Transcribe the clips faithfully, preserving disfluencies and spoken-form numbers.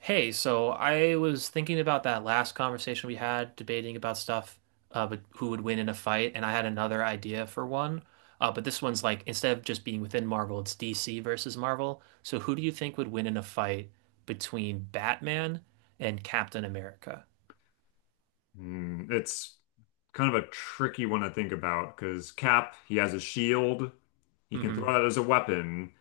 Hey, so I was thinking about that last conversation we had, debating about stuff, uh, but who would win in a fight, and I had another idea for one. Uh, but this one's like instead of just being within Marvel, it's D C versus Marvel. So who do you think would win in a fight between Batman and Captain America? Hmm, it's kind of a tricky one to think about because Cap, he has a shield. He can Hmm. throw that as a weapon.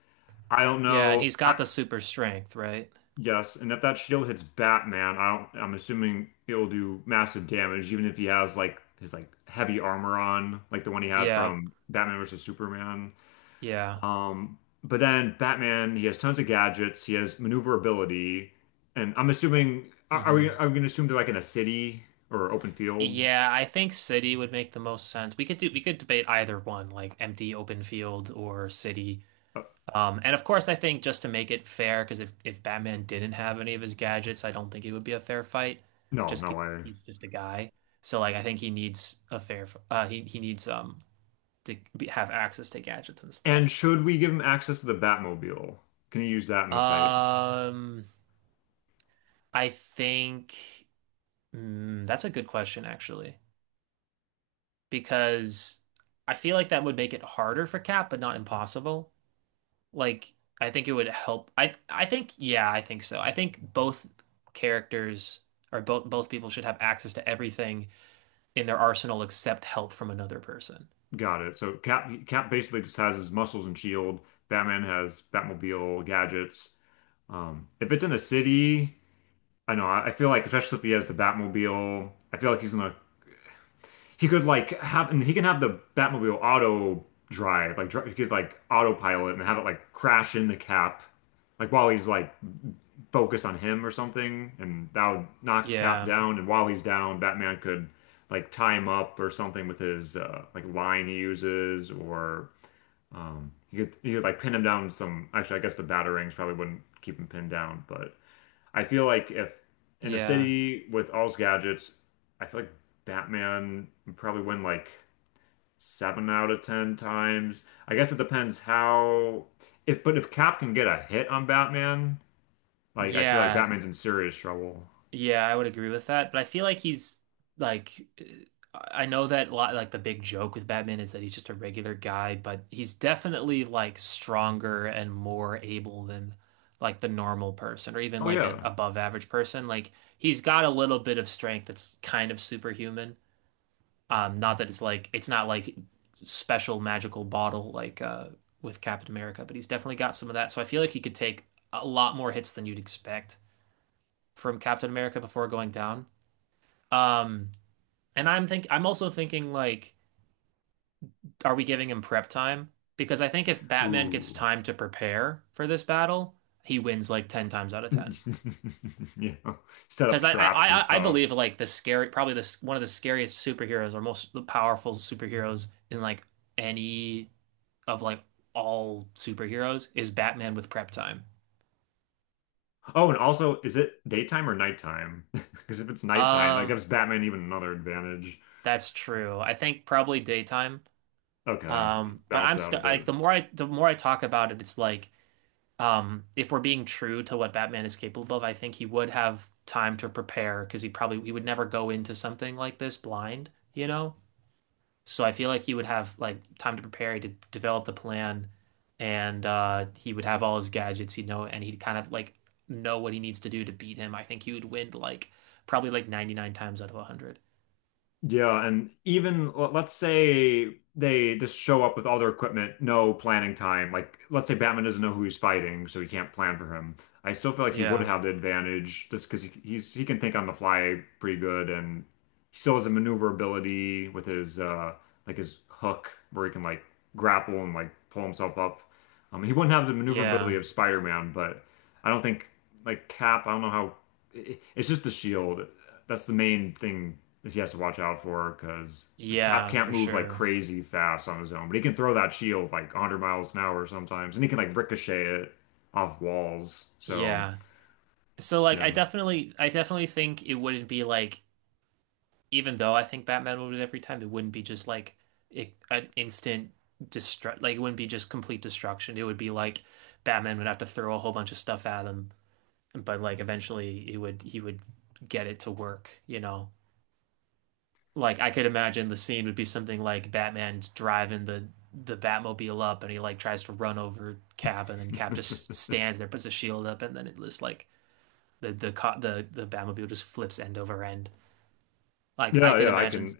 I don't Yeah, and know. he's I, got the super strength, right? yes, and if that shield hits Batman, I don't, I'm assuming it'll do massive damage, even if he has like his like heavy armor on, like the one he had Yeah, from Batman versus Superman. yeah. Um, but then Batman, he has tons of gadgets. He has maneuverability, and I'm assuming are, are we Hmm. are we going to assume they're like in a city or open field? Yeah, I think City would make the most sense. We could do we could debate either one, like empty open field or City. Uh, Um, and of course, I think just to make it fair, because if, if Batman didn't have any of his gadgets, I don't think it would be a fair fight. No, Just no 'cause way. he's just a guy, so like I think he needs a fair. f- Uh, he he needs um to be, have access to gadgets and And stuff. should we give him access to the Batmobile? Can he use that in the fight? Um, I think mm, that's a good question actually, because I feel like that would make it harder for Cap, but not impossible. Like I think it would help. I I think yeah, I think so. I think both characters or both both people should have access to everything in their arsenal except help from another person. Got it. So Cap Cap basically just has his muscles and shield. Batman has Batmobile gadgets. Um, if it's in a city, I know. I, I feel like especially if he has the Batmobile, I feel like he's gonna. He could like have and he can have the Batmobile auto drive, like dri he could like autopilot and have it like crash into Cap, like while he's like focus on him or something, and that would knock Cap Yeah. down. And while he's down, Batman could like tie him up or something with his uh, like line he uses, or um, he could he could like pin him down. With some actually, I guess the batarangs probably wouldn't keep him pinned down, but I feel like if in a Yeah. city with all his gadgets, I feel like Batman would probably win like seven out of ten times. I guess it depends how. If but if Cap can get a hit on Batman, like I feel like Yeah. Batman's in serious trouble. Yeah, I would agree with that, but I feel like he's like I know that a lot like the big joke with Batman is that he's just a regular guy, but he's definitely like stronger and more able than like the normal person or even Oh like an yeah. above average person. Like he's got a little bit of strength that's kind of superhuman. Um, not that it's like it's not like special magical bottle like uh with Captain America, but he's definitely got some of that. So I feel like he could take a lot more hits than you'd expect from Captain America before going down. Um, and I'm think I'm also thinking like, are we giving him prep time? Because I think if Batman gets Ooh. time to prepare for this battle, he wins like ten times out of ten. Yeah. Set up Because I, traps and I I believe stuff. like the scary probably the one of the scariest superheroes or most powerful superheroes in like any of like all superheroes is Batman with prep time. Oh, and also, is it daytime or nighttime? Because if it's nighttime, that Um, gives Batman even another advantage. that's true. I think probably daytime. Okay, Um, but balance I'm it out a still bit. like the more I the more I talk about it, it's like Um, if we're being true to what Batman is capable of, I think he would have time to prepare because he probably he would never go into something like this blind, you know? So I feel like he would have like time to prepare, he would develop the plan, and uh he would have all his gadgets, he'd know, and he'd kind of like know what he needs to do to beat him. I think he would win like probably like ninety-nine times out of one hundred. Yeah, and even l- let's say they just show up with all their equipment, no planning time. Like, let's say Batman doesn't know who he's fighting, so he can't plan for him. I still feel like he would Yeah. have the advantage just because he, he's he can think on the fly pretty good, and he still has the maneuverability with his uh like his hook where he can like grapple and like pull himself up. Um, he wouldn't have the maneuverability Yeah. of Spider-Man, but I don't think like Cap, I don't know how it, it's just the shield. That's the main thing that he has to watch out for because like Cap Yeah, can't for move like sure. crazy fast on his own, but he can throw that shield like a hundred miles an hour sometimes, and he can like ricochet it off walls. So, Yeah. So like you I know. definitely I definitely think it wouldn't be like even though I think Batman would every time, it wouldn't be just like it, an instant destruct. Like it wouldn't be just complete destruction. It would be like Batman would have to throw a whole bunch of stuff at him, but like eventually he would he would get it to work. You know, like I could imagine the scene would be something like Batman's driving the the Batmobile up, and he like tries to run over Cap, and then Cap just stands there, puts a shield up, and then it just like the the the the Batmobile just flips end over end. Like I Yeah, could yeah, I imagine, can.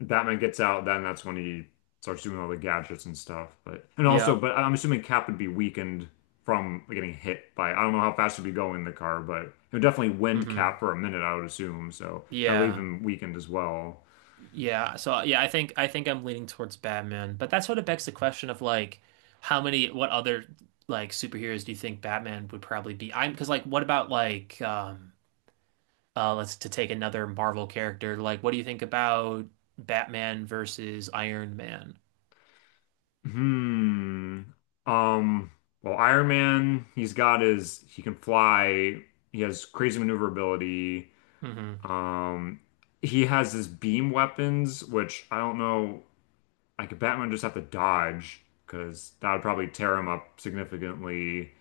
Batman gets out, then that's when he starts doing all the gadgets and stuff. But and also, yeah. but I'm assuming Cap would be weakened from getting hit by. I don't know how fast he'd be going in the car, but it would definitely wind Hmm. Cap for a minute, I would assume. So that'll leave Yeah. him weakened as well. Yeah. So yeah, I think I think I'm leaning towards Batman, but that sort of begs the question of like how many what other like superheroes do you think Batman would probably be? I'm because like what about like um uh let's to take another Marvel character, like what do you think about Batman versus Iron Man? Hmm. Um. Well, Iron Man, he's got his. He can fly. He has crazy maneuverability. Mm-hmm. Um. He has his beam weapons, which I don't know. Like Batman just have to dodge because that would probably tear him up significantly.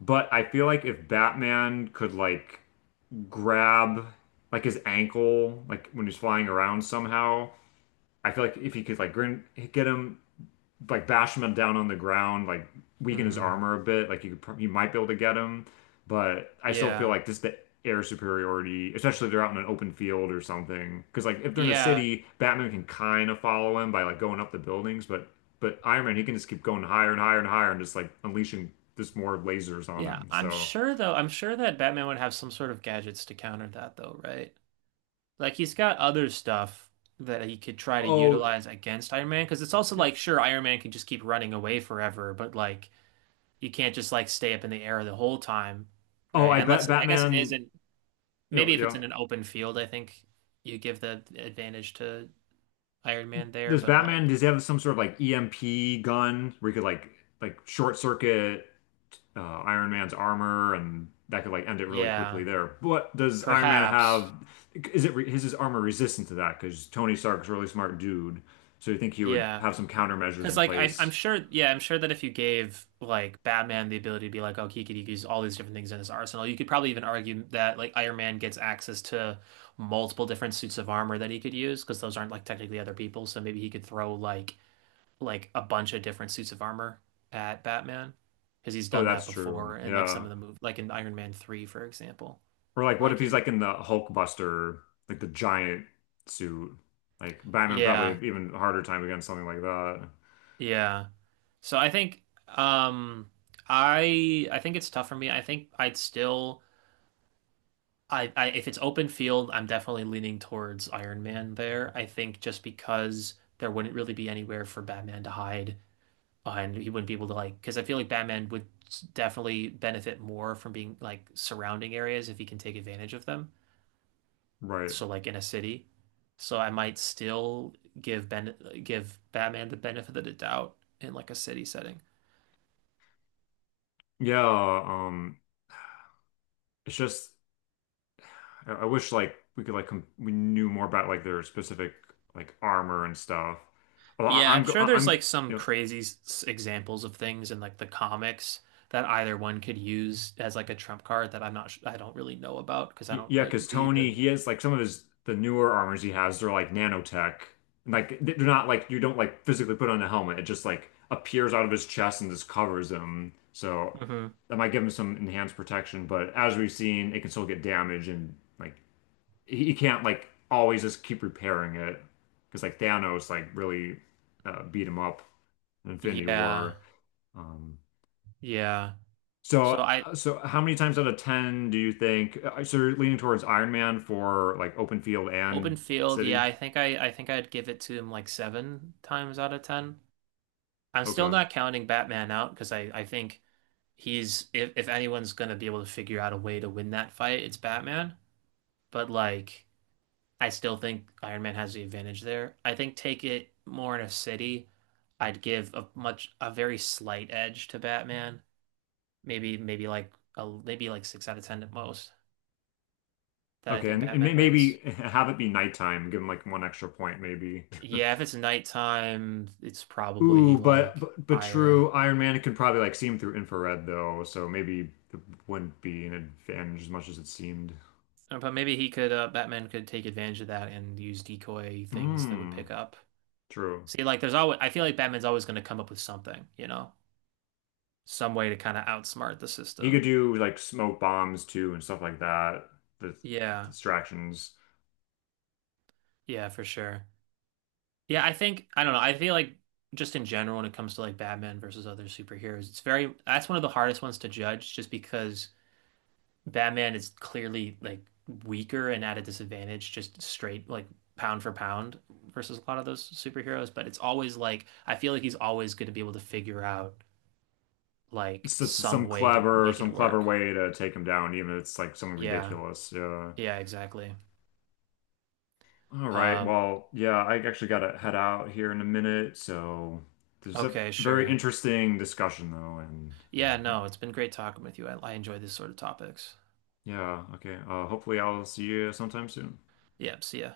But I feel like if Batman could like grab like his ankle, like when he's flying around somehow, I feel like if he could like grin- get him like bash him down on the ground, like weaken his Mm-hmm. armor a bit. Like you could, you might be able to get him, but I still feel Yeah. like just the air superiority, especially if they're out in an open field or something. Because like if they're in a Yeah. city, Batman can kind of follow him by like going up the buildings, but but Iron Man he can just keep going higher and higher and higher and just like unleashing just more lasers on Yeah. him. I'm So sure though, I'm sure that Batman would have some sort of gadgets to counter that though, right? Like he's got other stuff that he could try to Oh, utilize against Iron Man, because it's also like sure Iron Man can just keep running away forever, but like you can't just like stay up in the air the whole time, oh, right? I Unless bet it, I guess it Batman. isn't. You Maybe know, if it's yeah. in an open field, I think you give the advantage to Iron Man there, Does but Batman, like does he have some sort of like E M P gun where he could like like short circuit uh, Iron Man's armor and that could like end it really yeah, quickly there. But does Iron Man have perhaps is it re- is his armor resistant to that? Because Tony Stark's a really smart dude, so you think he would yeah. have some countermeasures Because in like I, I'm place? sure, yeah, I'm sure that if you gave like Batman the ability to be like, oh, he could use all these different things in his arsenal, you could probably even argue that like Iron Man gets access to multiple different suits of armor that he could use because those aren't like technically other people. So maybe he could throw like like a bunch of different suits of armor at Batman because he's Oh, done that that's true. before in like some of Yeah. the movies, like in Iron Man three, for example. Or like, what Like if he's he, like in the Hulk Buster, like the giant suit? Like Batman probably yeah, have even harder time against something like that. yeah. So I think, um, I I think it's tough for me. I think I'd still. I, I if it's open field, I'm definitely leaning towards Iron Man there. I think just because there wouldn't really be anywhere for Batman to hide, uh, and he wouldn't be able to like, because I feel like Batman would s- definitely benefit more from being like surrounding areas if he can take advantage of them. Right. So like in a city. So I might still give Ben give Batman the benefit of the doubt in like a city setting. Yeah. Um. It's just I, I wish like we could like com we knew more about like their specific like armor and stuff. Well, I, Yeah, I'm I'm go- sure I- there's I'm go- like some you know crazy s- examples of things in like the comics that either one could use as like a trump card that I'm not, sh- I don't really know about because I y- don't yeah, like because read the. Tony he has like some of his the newer armors he has they're like nanotech like they're not like you don't like physically put on a helmet it just like appears out of his chest and just covers him. So Mhm. that might give him some enhanced protection, but as we've seen, it can still get damaged and like he, he can't like always just keep repairing it because like Thanos like really uh, beat him up in Infinity Yeah, War. Um, yeah. So so I uh, so how many times out of ten do you think uh, so you're leaning towards Iron Man for like open field open and field. Yeah, city? I think I, I think I'd give it to him like seven times out of ten. I'm still Okay. not counting Batman out because I, I think he's if if anyone's gonna be able to figure out a way to win that fight, it's Batman. But like. I still think Iron Man has the advantage there. I think take it more in a city, I'd give a much a very slight edge to Batman. Maybe maybe like a maybe like six out of ten at most that I Okay, think and, and Batman may- wins. maybe have it be nighttime, give him like one extra point, maybe. Yeah, if it's nighttime, it's probably Ooh, but, like but but higher. true, Iron Man could probably like see him through infrared though, so maybe it wouldn't be an advantage as much as it seemed. Uh, But maybe he could uh, Batman could take advantage of that and use decoy things that would Hmm. pick up. True. See, like there's always I feel like Batman's always going to come up with something, you know, some way to kind of outsmart the He could system. do like smoke bombs too and stuff like that. The Yeah. distractions. Yeah, for sure. Yeah, I think I don't know. I feel like just in general when it comes to like Batman versus other superheroes, it's very that's one of the hardest ones to judge just because Batman is clearly like weaker and at a disadvantage just straight like pound for pound versus a lot of those superheroes, but it's always like I feel like he's always going to be able to figure out like It's just some some way to clever, make it some clever work. way to take him down, even if it's like something Yeah. ridiculous. Yeah. Yeah, exactly. All right. Uh, Well, yeah, I actually gotta head out here in a minute. So this is a okay, very sure. interesting discussion though, and uh, Yeah, ho- no, it's been great talking with you. I, I enjoy these sort of topics. yeah, okay. Uh, hopefully I'll see you sometime soon. Yeah, see ya.